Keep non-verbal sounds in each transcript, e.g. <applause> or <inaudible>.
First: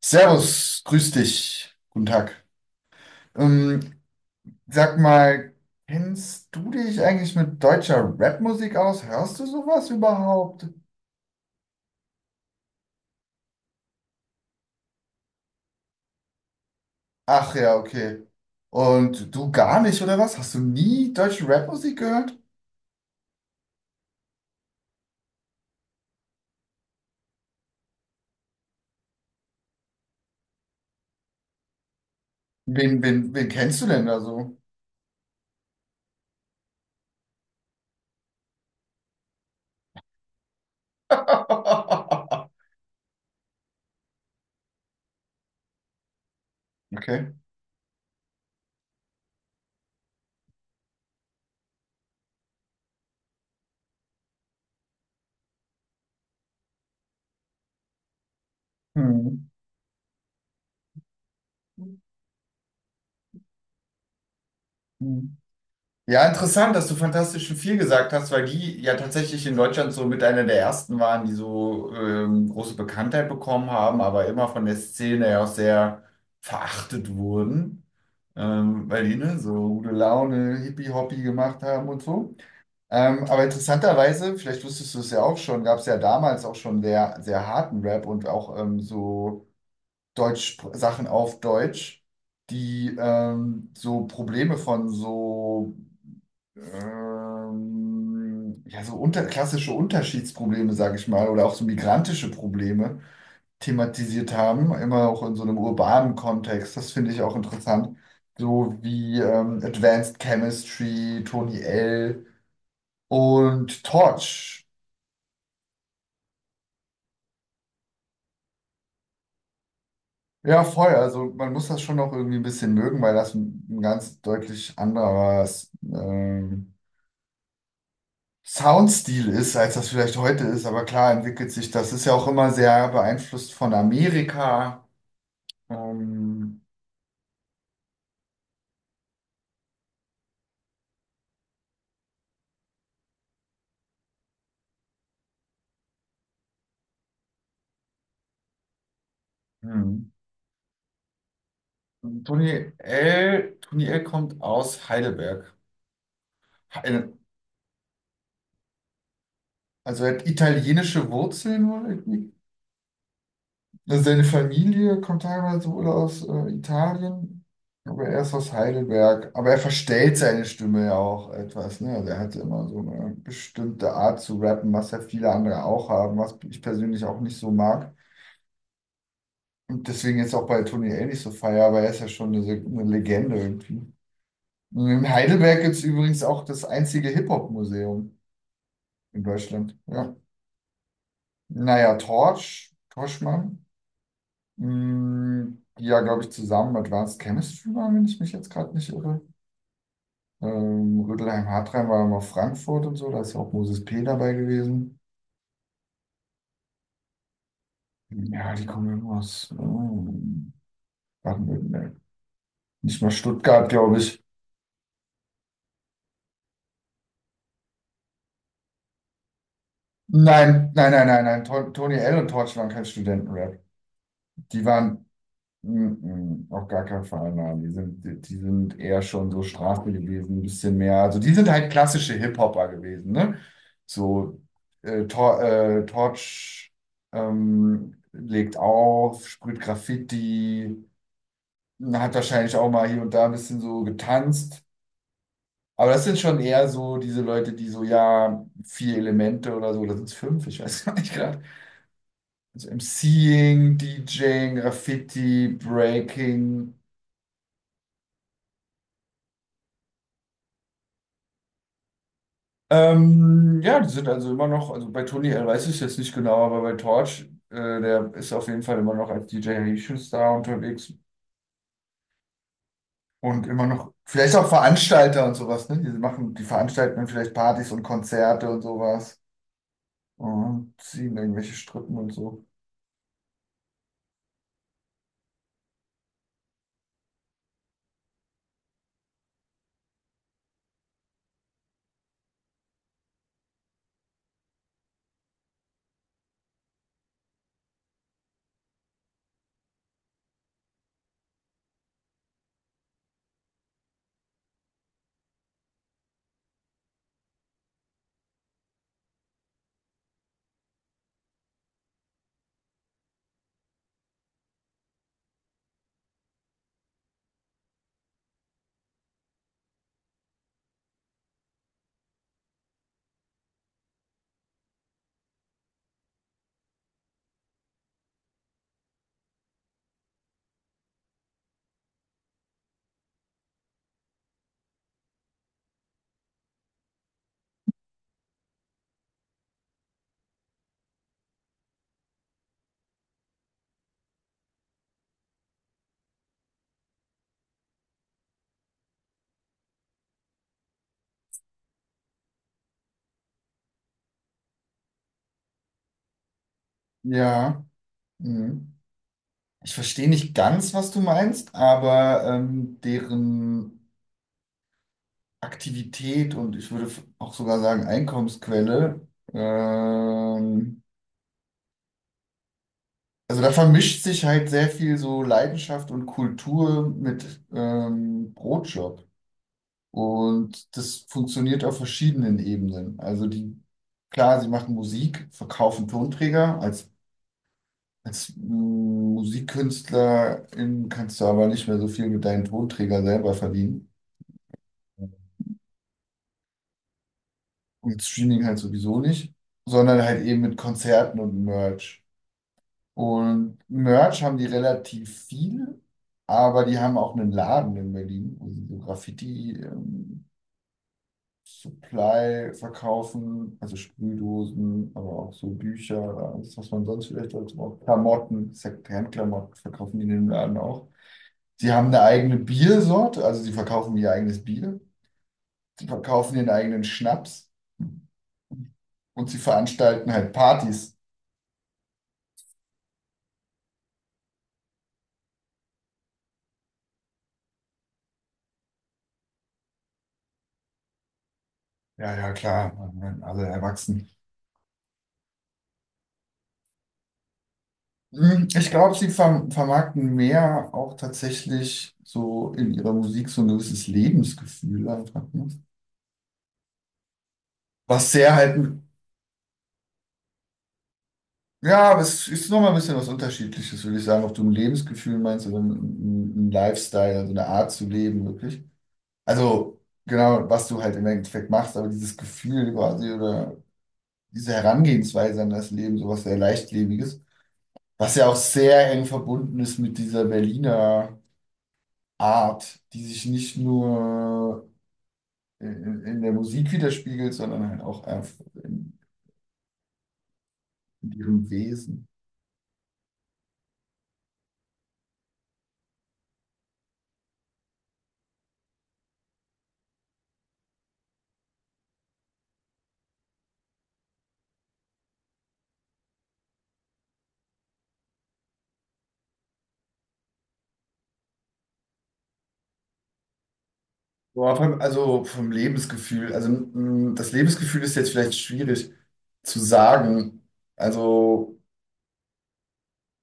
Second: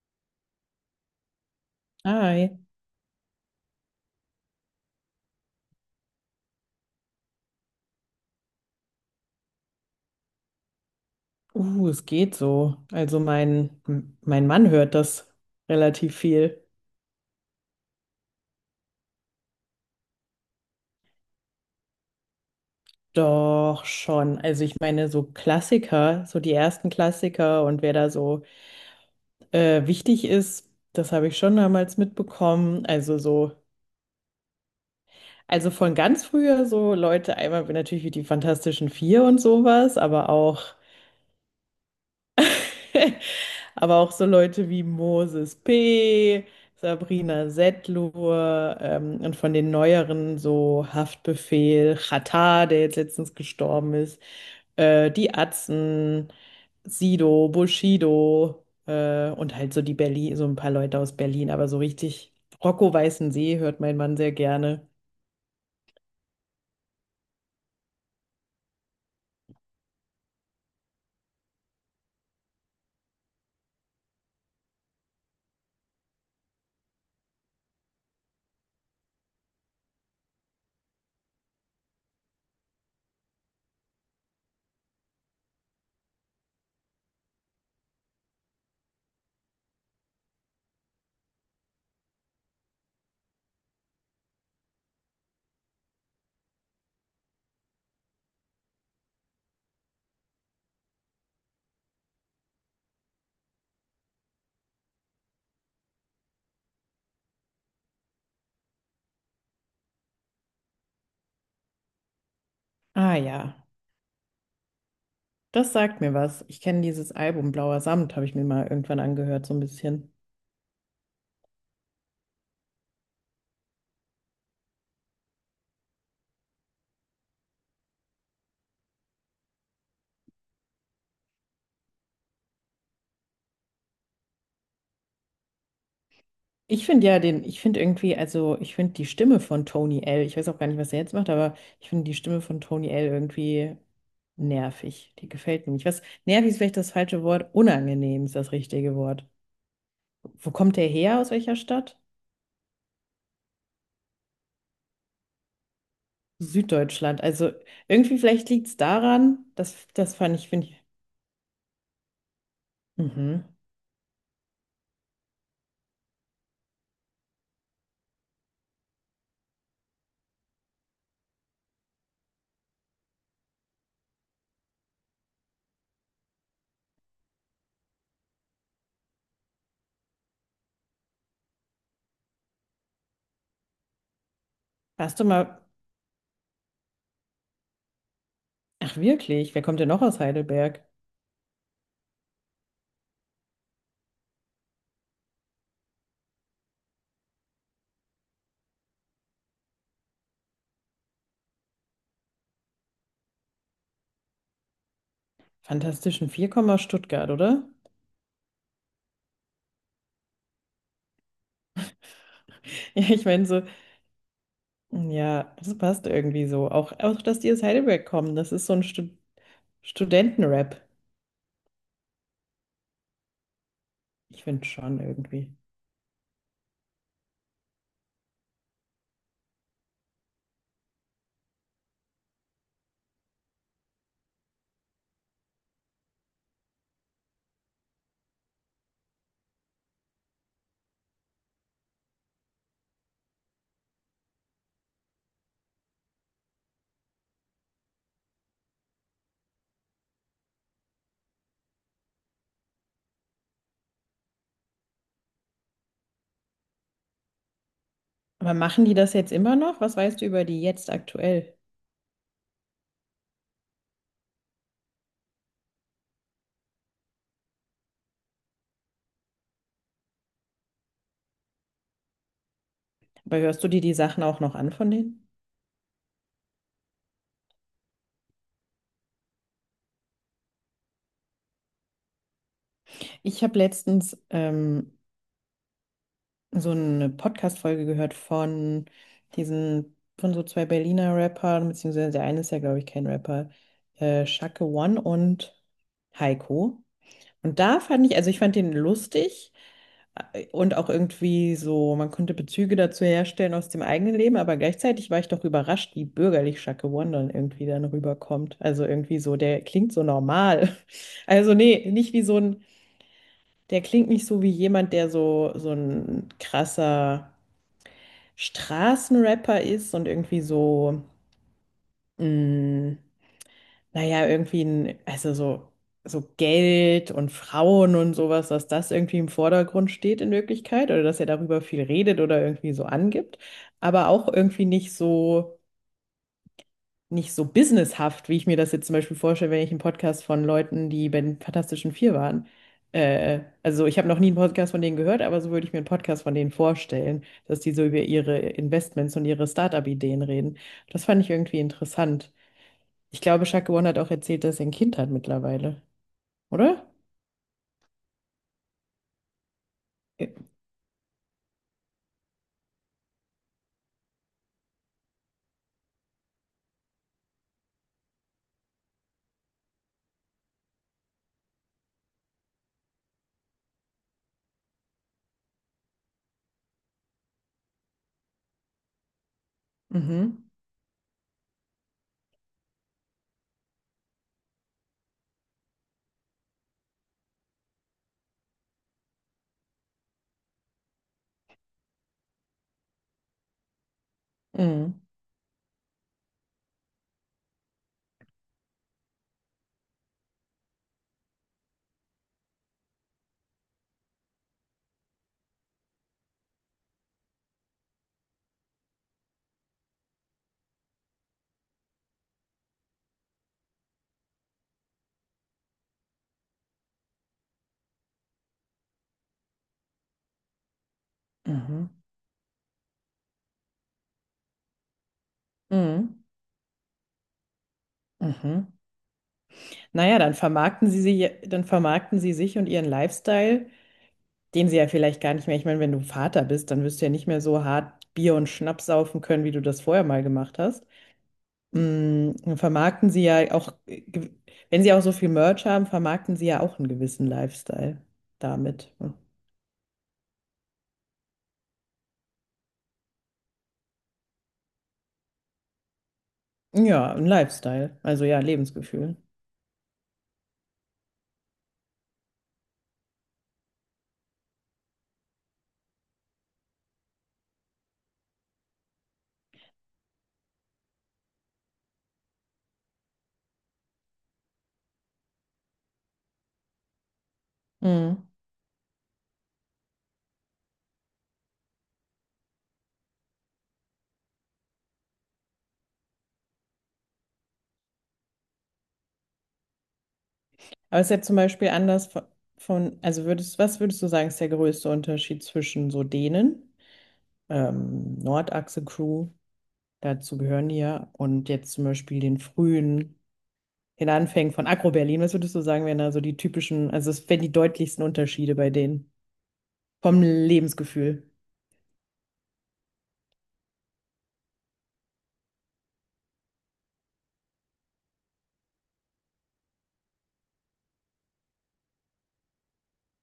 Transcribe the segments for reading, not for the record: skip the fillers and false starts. Servus, grüß dich. Guten Tag. Hi. Ähm, Sag mal, kennst du dich eigentlich mit deutscher Rapmusik aus? Hörst du sowas überhaupt? Es geht so. Also mein, m- mein Mann hört das relativ viel. Ach ja, okay. Und du gar nicht, oder was? Hast du nie deutsche Rapmusik gehört? Doch schon. Also ich meine, so Klassiker, so die ersten Klassiker und wer da so wichtig ist, das habe ich schon damals mitbekommen. Wen, Also wen, wen so, kennst du denn da so? also von ganz früher so Leute, einmal natürlich wie die Fantastischen Vier und sowas, aber auch. <laughs> Aber auch so Leute wie Moses P., Okay. Sabrina Setlur und von den neueren so Haftbefehl, Xatar, der jetzt letztens gestorben ist, die Atzen, Sido, Bushido Hm. und halt so die Berlin, so ein paar Leute aus Berlin, aber so richtig Rocco Weißensee hört mein Mann sehr gerne. Hm. Ja, interessant, dass du Fantastischen Vier gesagt hast, weil die ja tatsächlich in Deutschland so mit einer der ersten waren, die so große Bekanntheit bekommen haben, aber immer von der Szene ja auch sehr verachtet wurden, weil die ne, so gute Laune, Hippie-Hoppy gemacht haben und so. Aber interessanterweise, vielleicht wusstest du es ja auch schon, gab es ja damals auch schon sehr, sehr harten Rap und auch so Deutsch, Sachen auf Deutsch, die so Probleme von so ja, so unter, klassische Unterschiedsprobleme, sage ich mal, oder auch so migrantische Probleme thematisiert haben, immer auch in so einem urbanen Kontext. Das finde ich auch interessant. So wie Advanced Chemistry, Tony L. Ah ja, und Torch. das sagt mir was. Ich kenne dieses Album Blauer Samt, habe ich mir mal irgendwann angehört, so ein bisschen. Ja, voll. Also man muss das schon noch irgendwie ein bisschen mögen, weil das ein ganz deutlich anderes Soundstil ist, als das vielleicht heute ist, aber klar entwickelt sich das. Ist ja auch immer sehr beeinflusst von Amerika. Ähm, Ich finde ja den, ich finde irgendwie, also ich finde die Stimme von Tony L., ich weiß auch gar nicht, was er jetzt macht, aber ich finde die Stimme von Tony L. irgendwie nervig. Die gefällt mir nicht. Was, nervig ist vielleicht das falsche Wort, unangenehm ist das richtige Wort. hm. Wo kommt der her? Aus welcher Stadt? Tony L. Kommt aus Heidelberg. Heide- Süddeutschland. Also irgendwie vielleicht liegt es daran, das, Also er das hat fand ich, finde ich. italienische Wurzeln wohl irgendwie. Mhm. Also seine Familie kommt teilweise wohl aus Italien, aber er ist aus Heidelberg. Aber er verstellt seine Stimme ja auch etwas, ne? Also er hatte immer so eine bestimmte Art zu rappen, was ja viele andere auch haben, was ich persönlich auch nicht so mag. Und deswegen jetzt auch bei Tony L nicht so feier, aber er ist ja schon eine Legende irgendwie. Und in Warst du Heidelberg mal, gibt es übrigens auch das einzige Hip-Hop-Museum ach in wirklich, wer Deutschland. kommt denn noch Ja. aus Heidelberg? Naja, Torch, Torchmann, die ja, glaube ich, zusammen Advanced Chemistry waren, wenn ich mich jetzt gerade nicht irre. Rödelheim-Hartheim war immer Frankfurt und so, da ist ja auch Moses P. dabei gewesen. Fantastischen Vier, Komma Stuttgart, oder? Ja, die kommen immer aus Baden-Württemberg. <laughs> Nicht Ja, mal ich meine so, Stuttgart, glaube ich. ja, das passt irgendwie so. Auch, auch, dass die aus Heidelberg kommen, das ist so ein Stu Nein, Studentenrap. nein, nein, nein, nein. Tony L. und Torch waren kein Studentenrap. Ich Die finde schon waren irgendwie. mm, auf gar keinen Fall, nein. Die sind eher schon so Straße gewesen, ein bisschen mehr. Also die sind halt klassische Hip-Hopper gewesen, ne? So Tor, Torch legt auf, sprüht Graffiti, hat wahrscheinlich auch mal hier und da ein bisschen so getanzt. Aber das sind schon eher so diese Leute, die so, ja, vier Elemente oder so, oder sind es fünf? Ich weiß <laughs> gar nicht. Also MCing, DJing, Graffiti, Breaking. Aber machen die das jetzt immer noch? Was weißt du über die jetzt aktuell? Ja, die sind also immer noch, also bei Tony L weiß ich es jetzt nicht genau, aber bei Torch, äh, der ist auf jeden Fall immer noch als DJ Haitian Star unterwegs Aber und hörst immer du dir noch, die Sachen vielleicht auch auch noch an von Veranstalter denen? und sowas, ne? Die machen, die veranstalten dann vielleicht Partys und Konzerte und sowas und ziehen irgendwelche Strippen und so. Ich habe letztens so eine Podcast-Folge gehört von diesen, von so zwei Berliner Rappern, beziehungsweise der eine ist ja, glaube ich, kein Rapper, Shake One und Heiko. Und da fand ich, also ich fand den lustig. Und auch irgendwie so, man konnte Bezüge dazu herstellen aus dem eigenen Leben, aber gleichzeitig war ich doch überrascht, wie bürgerlich Shaka One dann irgendwie dann rüberkommt. Also irgendwie so, der klingt so normal. <laughs> Also nee, nicht wie so ein, der klingt nicht so wie jemand, der so, so ein krasser Straßenrapper ist und irgendwie so, mh, naja, irgendwie ein, also so, so Geld und Frauen und sowas, dass das irgendwie im Vordergrund steht in Wirklichkeit oder dass er darüber viel redet oder irgendwie so angibt, aber auch irgendwie nicht so, nicht so businesshaft, wie ich mir das jetzt zum Beispiel vorstelle, wenn ich einen Podcast von Leuten, die bei den Fantastischen Vier waren. Also ich habe noch nie einen Podcast von denen gehört, aber so würde ich mir einen Podcast von denen vorstellen, dass die so über ihre Investments und ihre Startup-Ideen reden. Das fand ich irgendwie interessant. Ich glaube, Shaq One hat auch erzählt, dass er ein Kind hat mittlerweile, oder? Ja, mhm. Ich verstehe Ja. nicht ganz, was du meinst, aber deren Aktivität und ich würde auch sogar sagen Einkommensquelle. Ähm, also da vermischt sich halt sehr viel so Leidenschaft und Kultur mit Brotjob. Mhm. Und das funktioniert auf verschiedenen Ebenen. Also die, klar, sie machen Musik, verkaufen Tonträger. Als Musikkünstlerin kannst du aber nicht mehr so viel mit deinem Tonträger selber verdienen. Mhm. Und Streaming halt sowieso nicht, sondern halt eben mit Konzerten und Merch. Und Merch haben die relativ viel, aber die haben auch einen Laden in Berlin, wo sie so Graffiti-Supply verkaufen, also Sprühdosen, aber auch so Bücher, alles, was man sonst vielleicht dazu braucht. Klamotten, Secondhand-Klamotten verkaufen die in dem Laden auch. Sie haben Mhm. eine eigene Biersorte, also sie verkaufen ihr eigenes Bier, sie Mhm. verkaufen ihren eigenen Schnaps Mhm. und sie veranstalten Naja, halt dann vermarkten Partys. sie sie, dann vermarkten sie sich und ihren Lifestyle, den sie ja vielleicht gar nicht mehr. Ich meine, wenn du Vater bist, dann wirst du ja nicht mehr so hart Bier und Schnaps saufen können, wie du das vorher mal gemacht hast. Ja, ja, Mhm. Dann klar, vermarkten sie alle ja auch, erwachsen. Wenn sie auch so viel Merch haben, vermarkten sie ja auch einen gewissen Lifestyle Hm, ich damit. glaube, sie vermarkten mehr auch tatsächlich so in ihrer Musik so ein gewisses Lebensgefühl einfach. Ne? Ja, ein Lifestyle. Was Also sehr ja, halt, Lebensgefühl. ja, aber es ist nochmal ein bisschen was Unterschiedliches, würde ich sagen, ob du ein Lebensgefühl meinst oder ein Lifestyle, also eine Art zu leben, wirklich. Also genau, was du halt im Endeffekt machst, aber dieses Gefühl quasi oder diese Herangehensweise an das Leben, sowas sehr Leichtlebiges, was ja auch sehr eng verbunden ist mit dieser Berliner. Art, die sich nicht nur in der Musik widerspiegelt, sondern halt auch einfach Aber es in ist ja zum ihrem Beispiel Wesen. anders von, also würdest, was würdest du sagen, ist der größte Unterschied zwischen so denen, Nordachse-Crew, dazu gehören die ja, und jetzt zum Beispiel den frühen, den Anfängen von Agro-Berlin, was würdest du sagen, wären da so die typischen, also es wären die deutlichsten Unterschiede bei denen vom Lebensgefühl? Also vom Lebensgefühl. Also das Lebensgefühl ist jetzt vielleicht schwierig zu sagen. Also,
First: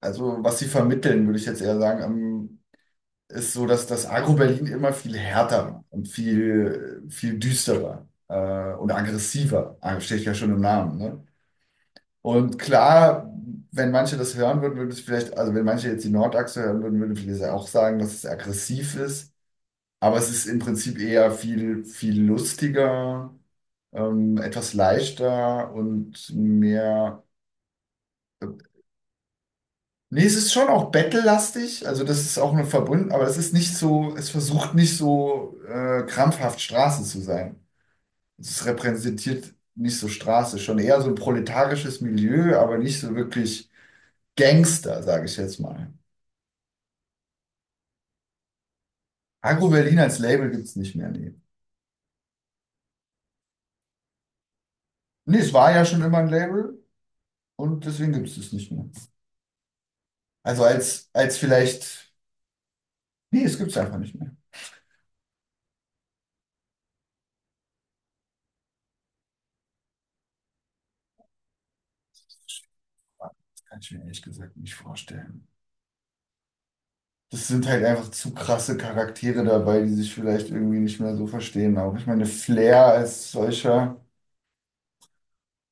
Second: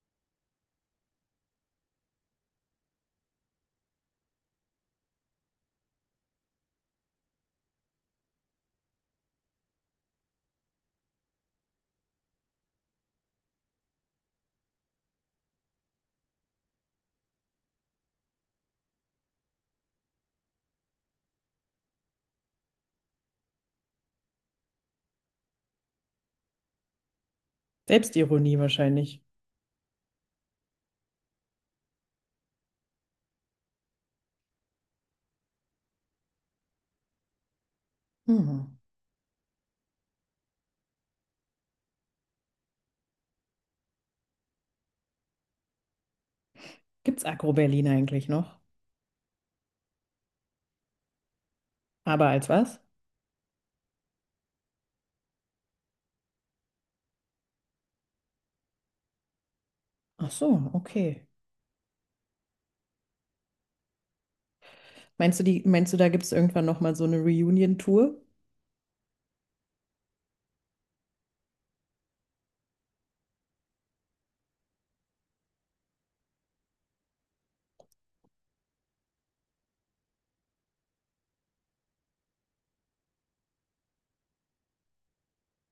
also was sie vermitteln, würde ich jetzt eher sagen, ist so, dass das Agro-Berlin immer viel härter war und viel, viel düsterer und aggressiver. Ah, steht ja schon im Namen, ne? Und klar, wenn manche das hören würden, würde ich vielleicht, also wenn manche jetzt die Nordachse hören würden, würde ich vielleicht auch sagen, dass es aggressiv ist. Aber es ist im Prinzip eher viel, viel lustiger, etwas leichter und mehr. Selbstironie wahrscheinlich. Nee, es ist schon auch battle-lastig, also das ist auch nur verbunden, aber es ist nicht so, es versucht nicht so krampfhaft Straße zu sein. Hm. Es repräsentiert nicht so Straße, schon eher so ein proletarisches Milieu, aber nicht so wirklich Gangster, sage ich jetzt mal. Gibt's Agro-Berlin eigentlich noch? Agro Berlin als Label gibt es nicht mehr. Nee. Aber als was? Nee, es war ja schon immer ein Label und deswegen gibt es es nicht mehr. Ach Also so, als, okay. als vielleicht, nee, es gibt es einfach nicht mehr. Meinst du, die, meinst du, da gibt es irgendwann nochmal so eine Reunion-Tour? Das kann ich mir ehrlich gesagt nicht vorstellen. Das sind halt einfach zu krasse Charaktere dabei, die sich vielleicht irgendwie nicht mehr so verstehen. Auch ich meine, Flair als solcher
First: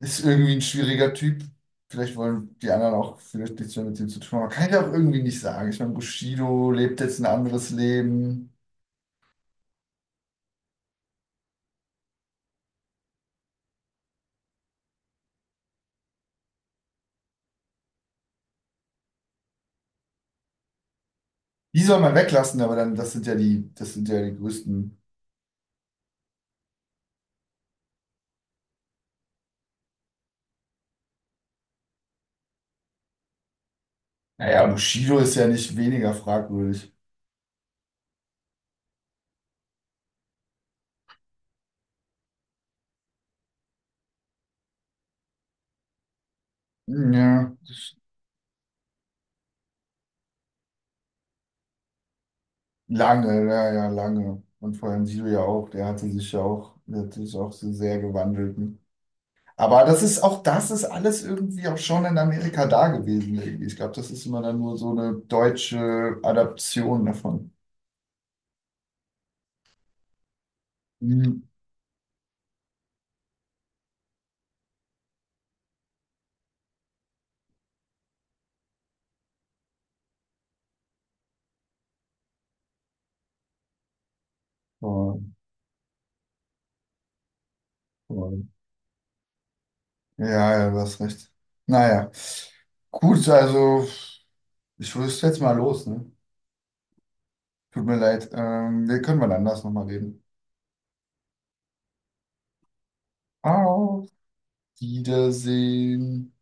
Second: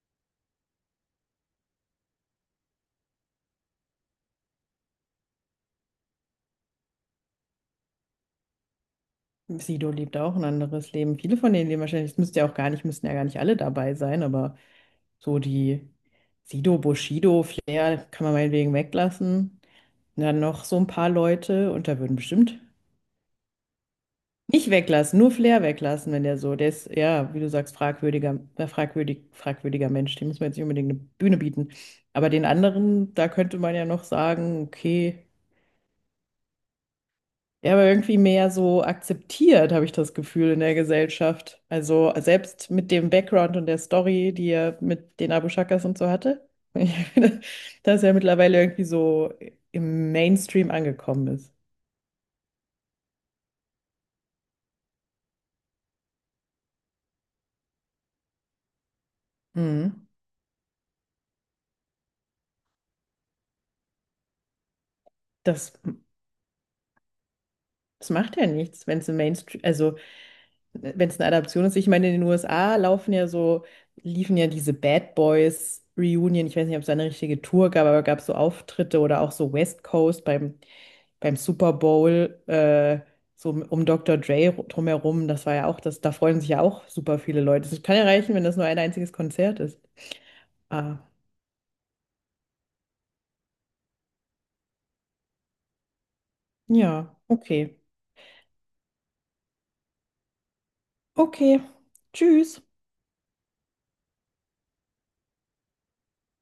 ist irgendwie ein schwieriger Typ. Vielleicht wollen die anderen auch vielleicht nichts mehr mit ihm zu tun haben. Aber kann ich auch irgendwie nicht sagen. Ich meine, Bushido lebt jetzt ein anderes Leben. Sido lebt auch ein anderes Leben. Viele von denen leben wahrscheinlich, es müsste ja auch gar nicht, müssten ja gar nicht alle dabei sein, aber so die Sido, Bushido, Flair kann man meinetwegen weglassen. Und dann noch so ein paar Leute Die und da soll man würden weglassen, bestimmt aber dann, das sind ja die, das sind ja die nicht größten. weglassen, nur Flair weglassen, wenn der so, der ist, ja, wie du sagst, fragwürdiger, fragwürdiger Mensch, dem muss man jetzt nicht unbedingt eine Bühne bieten. Aber den anderen, da könnte man ja noch sagen, Naja, Bushido okay. ist ja nicht weniger fragwürdig. Ja, aber irgendwie mehr so akzeptiert, habe ich das Gefühl, in der Gesellschaft. Also selbst mit dem Background und der Story, die er mit den Abu Shakas und so hatte, <laughs> Ja, das- dass er mittlerweile irgendwie so im Mainstream angekommen ist. lange, ja, ja, lange. Und vor allem Sido ja auch, der hatte sich ja auch, der hat sich auch so sehr gewandelt. Ne? Aber das Mhm. ist auch, das ist alles irgendwie auch schon in Amerika da gewesen. Irgendwie. Ich glaube, das ist immer dann nur so eine Das, deutsche Adaption davon. das macht ja nichts, wenn es im Mainstream, also wenn es eine Mhm. Adaption ist. Ich meine, in den USA laufen ja so, liefen ja diese Bad Boys Reunion. Ich weiß nicht, ob es da eine richtige Tour gab, aber gab es so Auftritte oder auch so West Coast beim, beim Super Bowl, so um Dr. Dre Voll, drumherum. Das war ja auch, das, da freuen sich ja auch super viele Leute. Es kann ja reichen, voll. wenn das nur ein einziges Konzert ist. Ja, ja, du Ah, hast recht. Naja, gut, also ich rüste jetzt mal los, ne? ja, okay. Tut mir leid. Wir können mal anders nochmal reden. Okay. Tschüss. Auf Wiedersehen.